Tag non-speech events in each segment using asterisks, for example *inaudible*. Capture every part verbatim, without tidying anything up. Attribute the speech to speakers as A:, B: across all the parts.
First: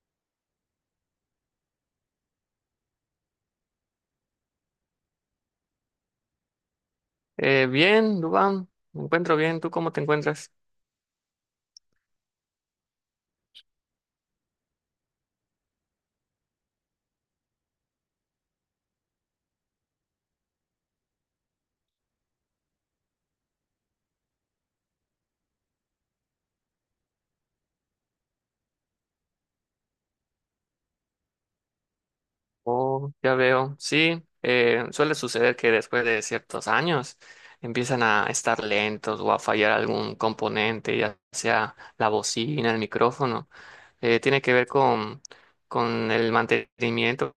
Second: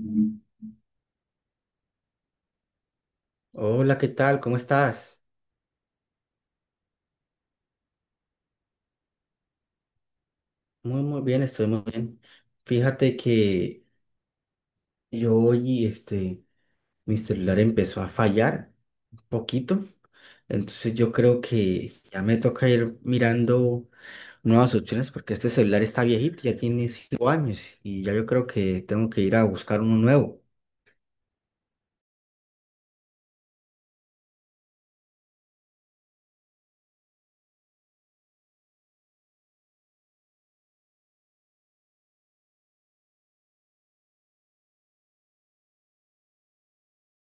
A: Mm. Hola, ¿qué tal? ¿Cómo estás?
B: Eh, bien, Dubán, me encuentro bien. ¿Tú cómo te encuentras?
A: Muy, muy bien, estoy muy bien. Fíjate que yo hoy, este, mi celular empezó a fallar un poquito, entonces yo creo que ya me toca ir mirando nuevas opciones porque este celular está viejito, ya tiene cinco años y ya yo creo que tengo que ir a buscar uno nuevo.
B: Oh, ya veo. Sí, eh, suele suceder que después de ciertos años empiezan a estar lentos o a fallar algún componente, ya sea la bocina, el micrófono. Eh, tiene que ver con, con el mantenimiento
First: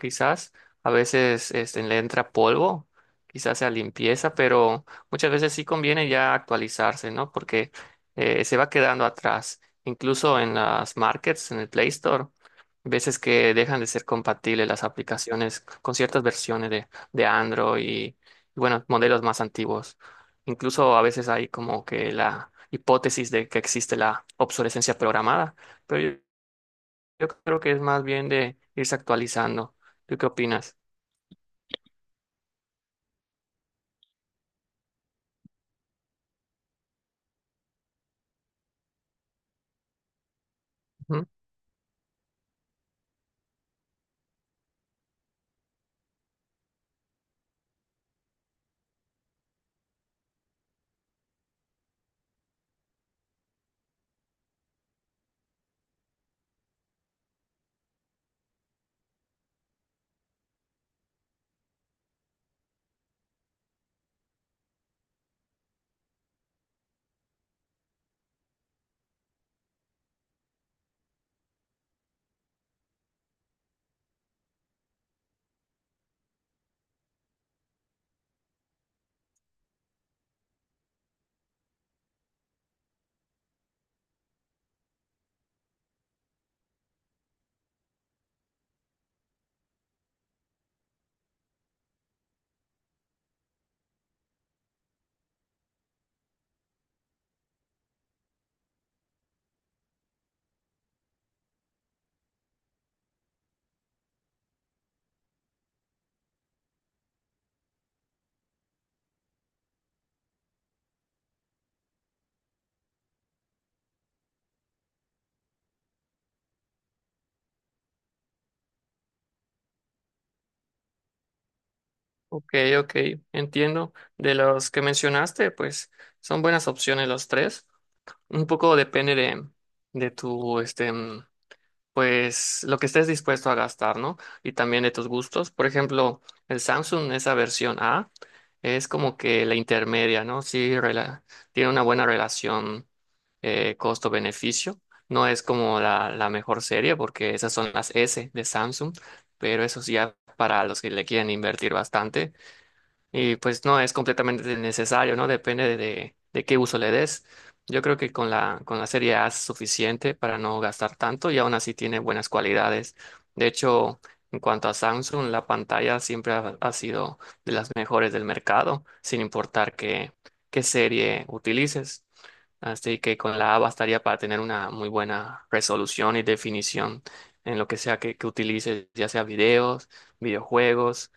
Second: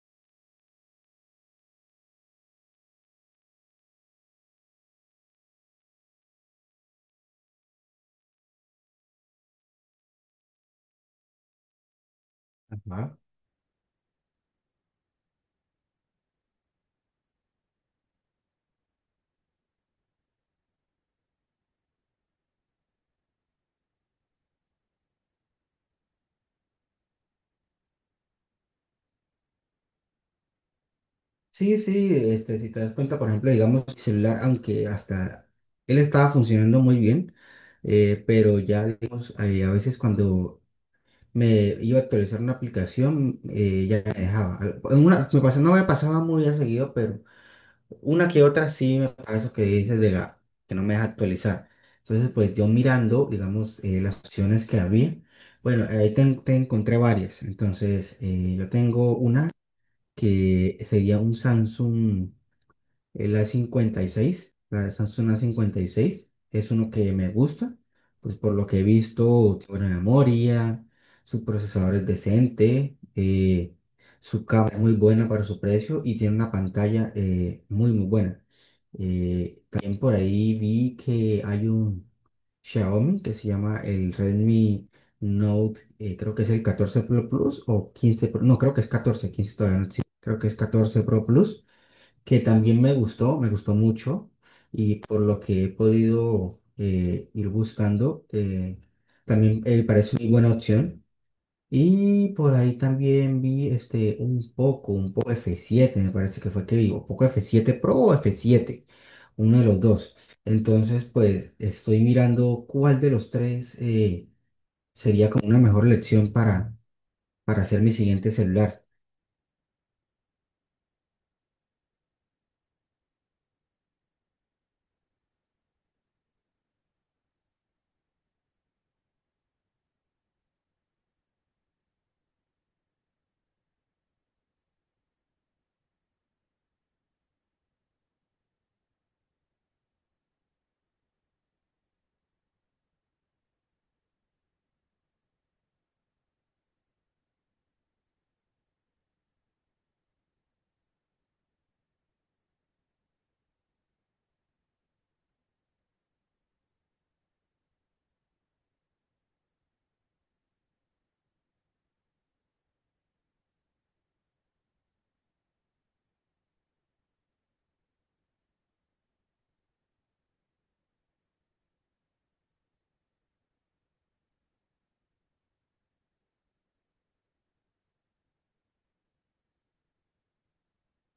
B: quizás a veces este, le entra polvo, quizás sea limpieza, pero muchas veces sí conviene ya actualizarse, ¿no? Porque eh, se va quedando atrás. Incluso en las markets, en el Play Store,
A: Ajá.
B: veces que dejan de ser compatibles las aplicaciones con ciertas versiones de, de Android y, bueno, modelos más antiguos. Incluso a veces hay como que la hipótesis de que existe la obsolescencia programada, pero yo yo creo que es más bien de irse actualizando. ¿Tú qué opinas?
A: Sí, sí, este, si te das cuenta, por ejemplo, digamos, mi celular, aunque hasta él estaba funcionando muy bien, eh, pero ya, digamos, eh, a veces cuando
B: Ujú.
A: me iba a actualizar una aplicación, eh, ya me dejaba. Al- en una, me pasa- no me pasaba muy a seguido, pero una que otra sí me pasa eso que dices de la que no me deja actualizar. Entonces, pues yo mirando, digamos, eh, las opciones que había, bueno, ahí te, en- te encontré varias. Entonces, eh, yo tengo una que sería un Samsung. El a cincuenta y seis, la Samsung a cincuenta y seis es uno que me gusta, pues por lo que he visto, tiene buena memoria, su procesador es decente, eh, su cámara es muy buena para su precio y tiene una pantalla eh, muy, muy buena. Eh, también por ahí vi que hay un Xiaomi que se llama el Redmi Note, eh, creo que es el catorce Pro Plus o quince Pro, no, creo que es catorce, quince todavía no existe, creo que es catorce Pro Plus, que también me gustó, me gustó mucho, y por lo que he podido eh, ir buscando, eh, también eh, parece una buena opción. Y por ahí también vi este, un poco, un poco f siete me parece que fue que vi, un poco f siete Pro o f siete, uno de los dos. Entonces, pues estoy mirando cuál de los tres eh, sería como una mejor elección para, para hacer mi siguiente celular.
B: Ok, ok, entiendo. De los que mencionaste, pues son buenas opciones los tres. Un poco depende de, de tu este, pues lo que estés dispuesto a gastar, ¿no? Y también de tus gustos. Por ejemplo, el Samsung, esa versión A, es como que la intermedia, ¿no? Sí, rela- tiene una buena relación eh, costo-beneficio. No es como la, la mejor serie porque esas son las S de Samsung, pero eso sí ya para los que le quieren invertir bastante, y pues no es completamente necesario, ¿no? Depende de, de- de qué uso le des. Yo creo que con la, con la serie A es suficiente para no gastar tanto y aún así tiene buenas cualidades. De hecho, en cuanto a Samsung, la pantalla siempre ha, ha sido de las mejores del mercado, sin importar qué, qué serie utilices. Así que con la A bastaría para tener una muy buena resolución y definición en lo que sea que, que utilices, ya sea videos, videojuegos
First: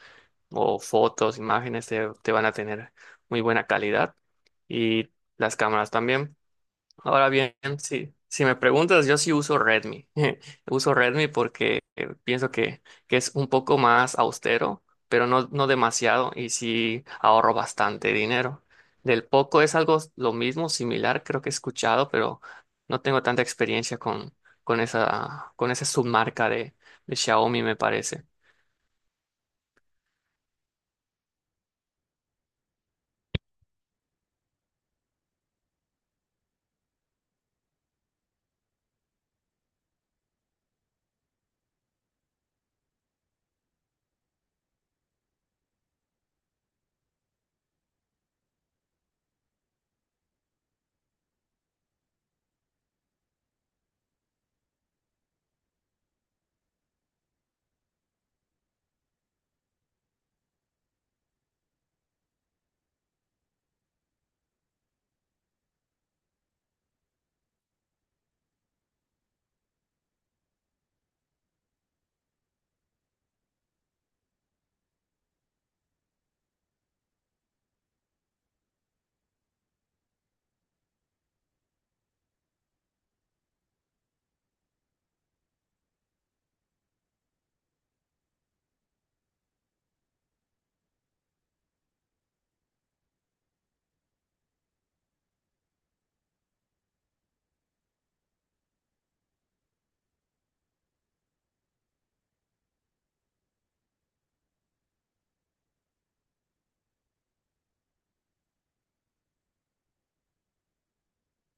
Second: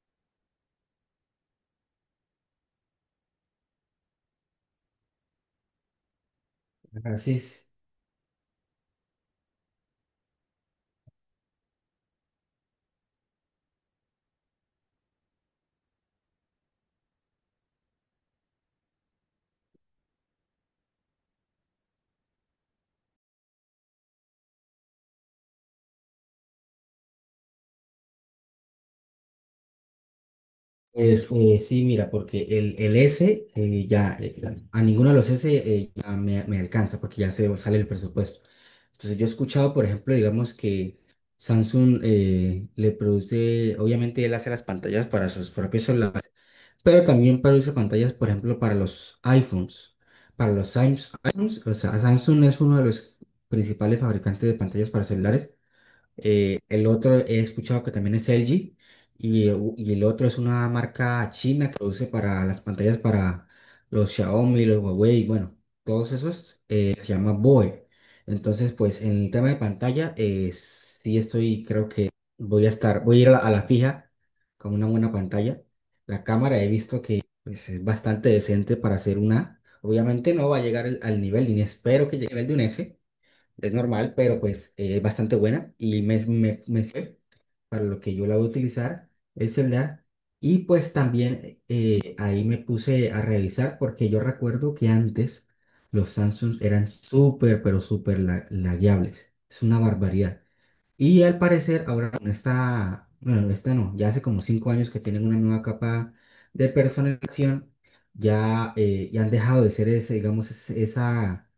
B: o fotos, imágenes, te, te van a tener muy buena calidad y las cámaras también. Ahora
A: Así
B: bien,
A: es.
B: si, si me preguntas, yo sí uso Redmi. *laughs* Uso Redmi porque eh, pienso que, que es un poco más austero, pero no, no demasiado y sí ahorro bastante dinero. Del Poco es algo lo mismo, similar, creo que he escuchado, pero no tengo tanta experiencia con, con esa, con esa submarca de, de Xiaomi, me parece.
A: Pues eh, sí, mira, porque el, el S eh, ya, eh, a ninguno de los S eh, ya me, me alcanza porque ya se sale el presupuesto. Entonces yo he escuchado, por ejemplo, digamos que Samsung eh, le produce, obviamente él hace las pantallas para sus propios celulares, pero también produce pantallas, por ejemplo, para los iPhones. Para los Samsung, iPhones, o sea, Samsung es uno de los principales fabricantes de pantallas para celulares, eh, el otro he escuchado que también es L G y, eh, u- y el otro es una marca china que produce para las pantallas para los Xiaomi, los Huawei, bueno, todos esos eh, se llama B O E. Entonces, pues en el tema de pantalla, eh, sí estoy, creo que voy a estar, voy a ir a la, a la fija con una buena pantalla. La cámara he visto que pues, es bastante decente para hacer una. Obviamente no va a llegar al, al nivel, ni espero que llegue al de un S, es normal, pero pues eh, es bastante buena y me, me, me sirve para lo que yo la voy a utilizar, el celular. Y pues también eh, ahí me puse a revisar porque yo recuerdo que antes los Samsung eran súper, pero súper la- lagueables. Es una barbaridad. Y al parecer ahora con esta, bueno, esta no, ya hace como cinco años que tienen una nueva capa de personalización, ya, eh, ya han dejado de ser ese, digamos, ese- esa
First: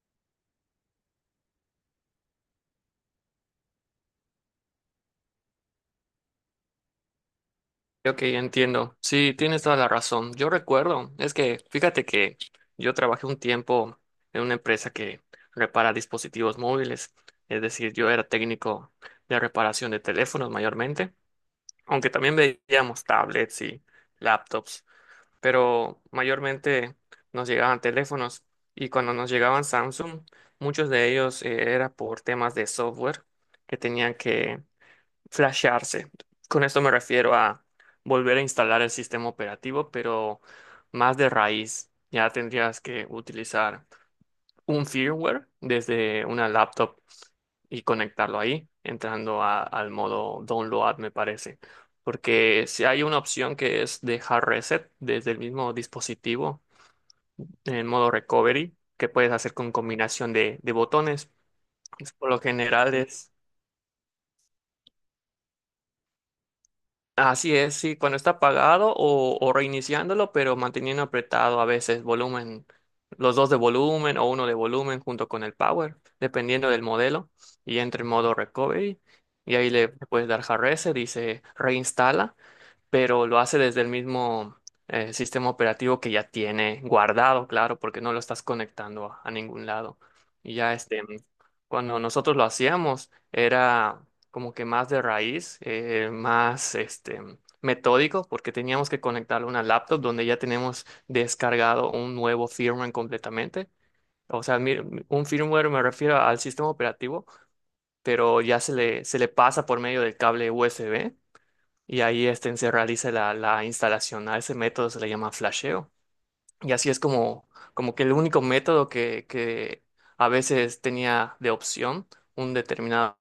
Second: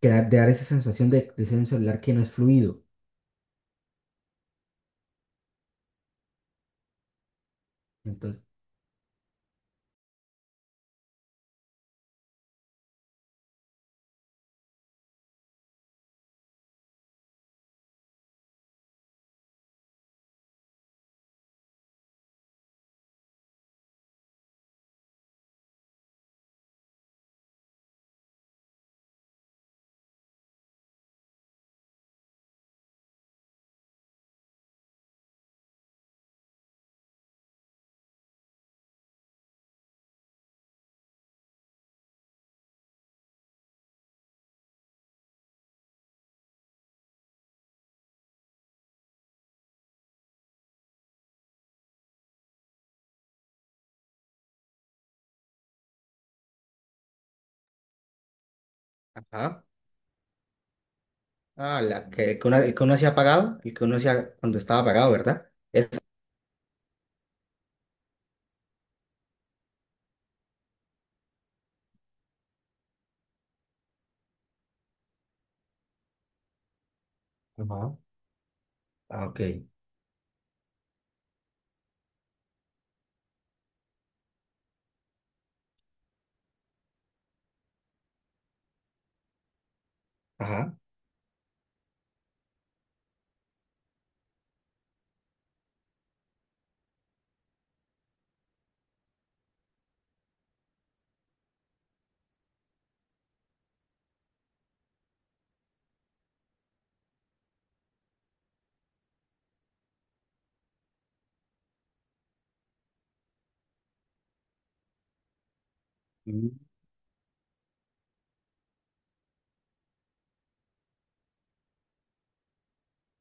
A: que da- de dar esa sensación de, de ser un celular que no es fluido.
B: Ok,
A: Entonces,
B: entiendo. Sí, tienes toda la razón. Yo recuerdo, es que fíjate que yo trabajé un tiempo en una empresa que repara dispositivos móviles, es decir, yo era técnico de reparación de teléfonos mayormente, aunque también veíamos tablets y laptops, pero mayormente nos llegaban teléfonos y cuando nos llegaban Samsung, muchos de ellos eh, era por temas de software que tenían que flashearse. Con esto me refiero a volver a instalar el sistema operativo, pero más de raíz. Ya tendrías que utilizar un firmware desde una laptop y conectarlo ahí, entrando a- al modo download, me parece. Porque si hay una opción que es dejar reset desde el mismo dispositivo en modo recovery, que puedes hacer
A: Ajá.
B: con combinación de, de botones.
A: Ah, la
B: Por
A: que, el
B: lo
A: que uno, el que
B: general
A: uno se ha
B: es.
A: apagado, el que uno se ha- cuando estaba apagado, ¿verdad? Esa.
B: Así es, sí, cuando está apagado o, o reiniciándolo, pero manteniendo apretado a veces volumen, los dos de volumen o uno de volumen junto con el power, dependiendo del modelo, y
A: Ajá.
B: entra en modo recovery,
A: Ah, ok.
B: y ahí le puedes dar hard reset, dice reinstala, pero lo hace desde el mismo eh, sistema operativo que ya tiene guardado, claro, porque no lo estás conectando a, a ningún lado. Y
A: Ajá.
B: ya este, cuando nosotros lo hacíamos, era como que más de raíz, eh, más este metódico, porque teníamos que conectarlo a una laptop donde ya tenemos descargado un nuevo firmware completamente. O sea, mi- un firmware me refiero al sistema operativo, pero ya se le, se le pasa por medio del cable U S B y ahí este, se realiza la, la instalación. A ese método se le llama flasheo.
A: Mm.
B: Y así es como, como que el único método que, que a veces tenía de opción un determinado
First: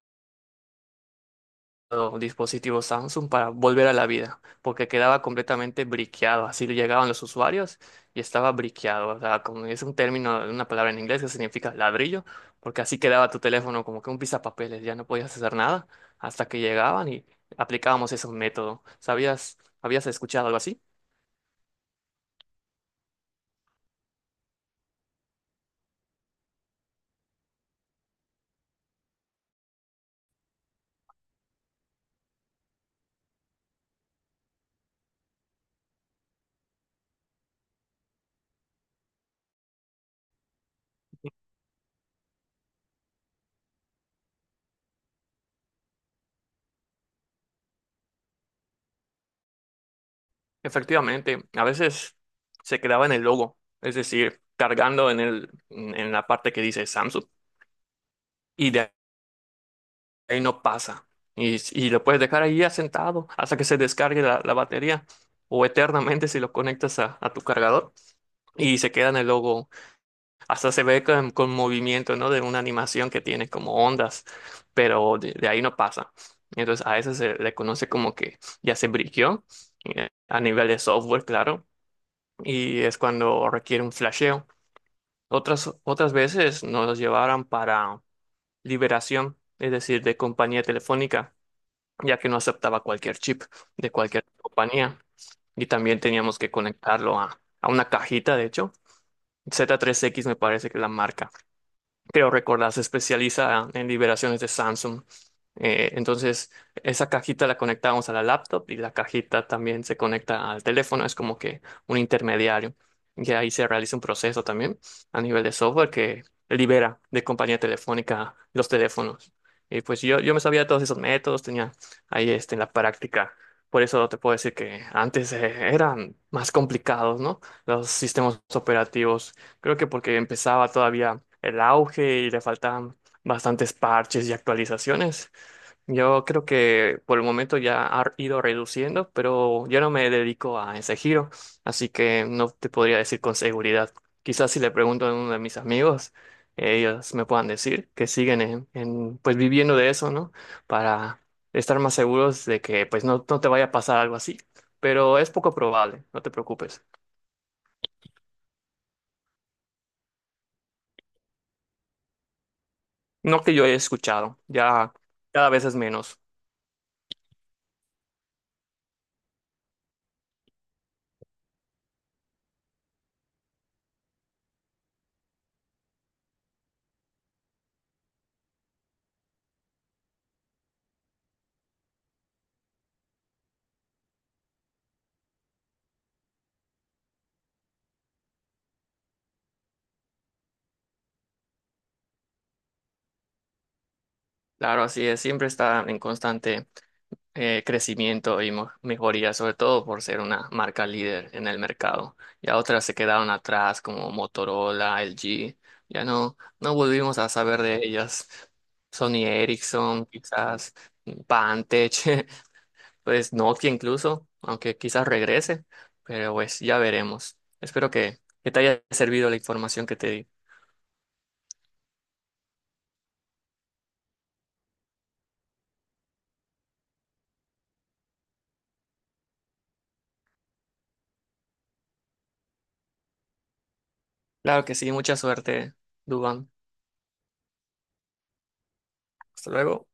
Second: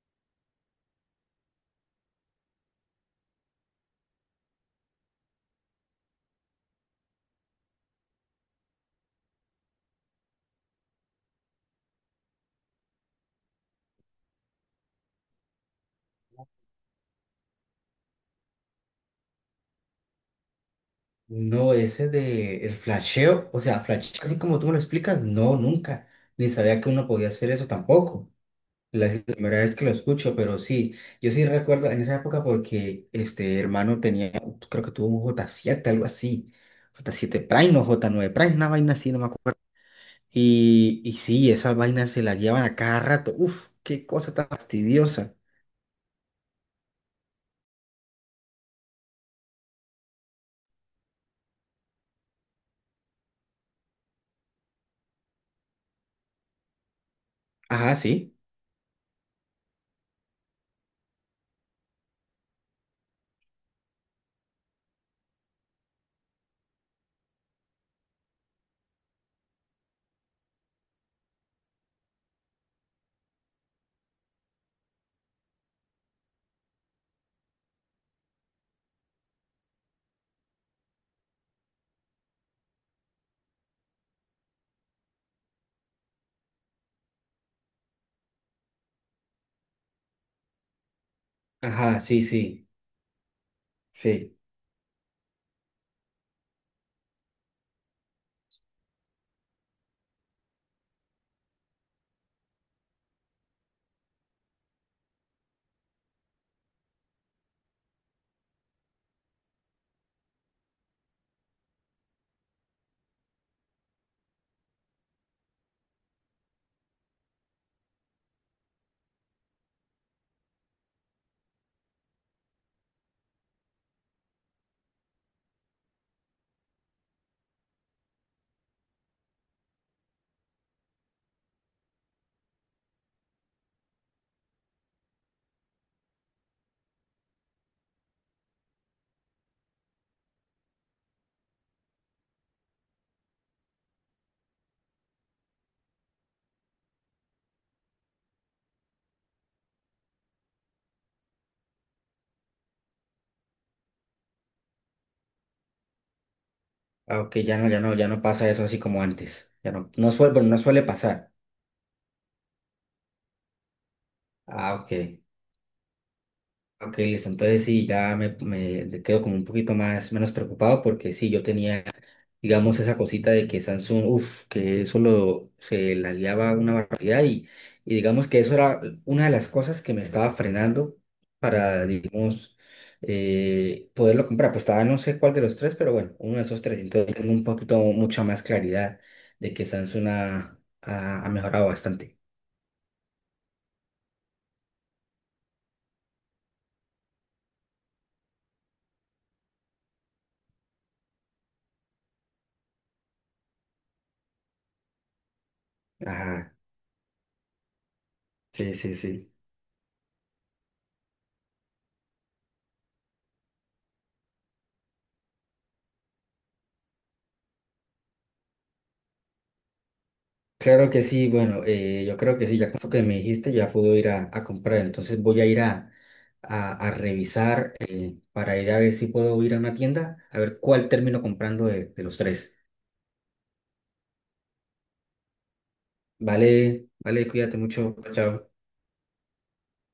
B: dispositivo Samsung para volver a la vida, porque quedaba completamente briqueado. Así llegaban los usuarios y estaba briqueado. O sea, como es un término, una palabra en inglés que significa ladrillo, porque así quedaba tu teléfono como que un pisapapeles, ya no podías hacer nada hasta que llegaban y aplicábamos ese método. ¿Sabías, habías escuchado algo así?
A: No, ese de el flasheo, o sea, flash, así como tú me lo explicas, no, nunca. Ni sabía que uno podía hacer eso tampoco. La, es la primera vez que lo escucho, pero sí, yo sí recuerdo en esa época porque este hermano tenía, creo que tuvo un j siete algo así. j siete Prime o j nueve Prime, una vaina así, no me acuerdo. Y, y sí, esas vainas se las llevan a cada rato. Uf, qué cosa tan fastidiosa.
B: Efectivamente, a veces se quedaba en el logo, es decir, cargando en el, en la parte que dice Samsung.
A: Ajá, sí.
B: Y de ahí no pasa. Y, y lo puedes dejar ahí asentado hasta que se descargue la, la batería o eternamente si lo conectas a, a tu cargador y se queda en el logo. Hasta se ve con, con movimiento, ¿no? De una animación que tiene como ondas, pero de, de ahí no pasa. Entonces a eso se le conoce como que ya se briqueó eh, a nivel de software, claro, y es cuando requiere un flasheo. Otras, otras veces nos los llevaron para liberación, es decir, de compañía telefónica
A: Ajá,
B: ya
A: sí,
B: que no
A: sí.
B: aceptaba cualquier chip de cualquier
A: Sí.
B: compañía y también teníamos que conectarlo a, a una cajita, de hecho. Z tres X me parece que es la marca, creo recordar, se especializa en liberaciones de Samsung. Eh, entonces, esa cajita la conectamos a la laptop y la cajita también se conecta al teléfono, es como que un intermediario. Y ahí se realiza un proceso también a nivel de software que libera de compañía telefónica los teléfonos. Y pues yo, yo me sabía de todos esos métodos, tenía ahí este, en la práctica. Por eso te puedo decir que antes eh, eran más complicados, ¿no? Los sistemas operativos. Creo que porque empezaba todavía el auge y le faltaban bastantes parches y actualizaciones. Yo creo que por el momento ya ha ido reduciendo, pero yo no me dedico a ese giro, así que no te podría decir con seguridad. Quizás si le pregunto a uno de mis amigos, ellos me puedan decir que siguen en, en, pues viviendo de eso, ¿no? Para estar más seguros de que pues no, no te vaya a pasar algo así, pero es poco probable, no te preocupes.
A: Ah, ok, ya no, ya no, ya no pasa eso así como antes. Ya no, no suele, bueno, no suele pasar.
B: No que yo haya escuchado,
A: Ah, ok.
B: ya cada vez es menos.
A: Ok, listo. Entonces sí, ya me, me quedo como un poquito más, menos preocupado porque sí, yo tenía digamos, esa cosita de que Samsung, uff, que eso lo, se la guiaba una barbaridad y, y digamos que eso era una de las cosas que me estaba frenando para, digamos, eh, poderlo comprar. Pues estaba no sé cuál de los tres, pero bueno, uno de esos tres. Entonces tengo un poquito, mucha más claridad de que Samsung ha, ha- ha mejorado bastante.
B: Claro, así es, siempre está en constante eh, crecimiento y mo- mejoría, sobre todo por ser una marca líder en el mercado. Ya otras se quedaron atrás como Motorola, L G, ya no,
A: Ajá,
B: no volvimos a saber de ellas.
A: sí, sí,
B: Sony
A: sí.
B: Ericsson, quizás Pantech, *laughs* pues Nokia incluso, aunque quizás regrese, pero pues ya veremos. Espero que, que te haya servido la información que te di.
A: Claro que sí, bueno, eh, yo creo que sí, ya con eso que me dijiste ya puedo ir a, a comprar, entonces voy a ir a, a, a revisar eh, para ir a ver si puedo ir a una tienda, a ver cuál termino comprando de, de los tres.
B: Claro que sí, mucha suerte, Dubán.
A: Vale, vale, cuídate mucho, chao.
B: Hasta luego.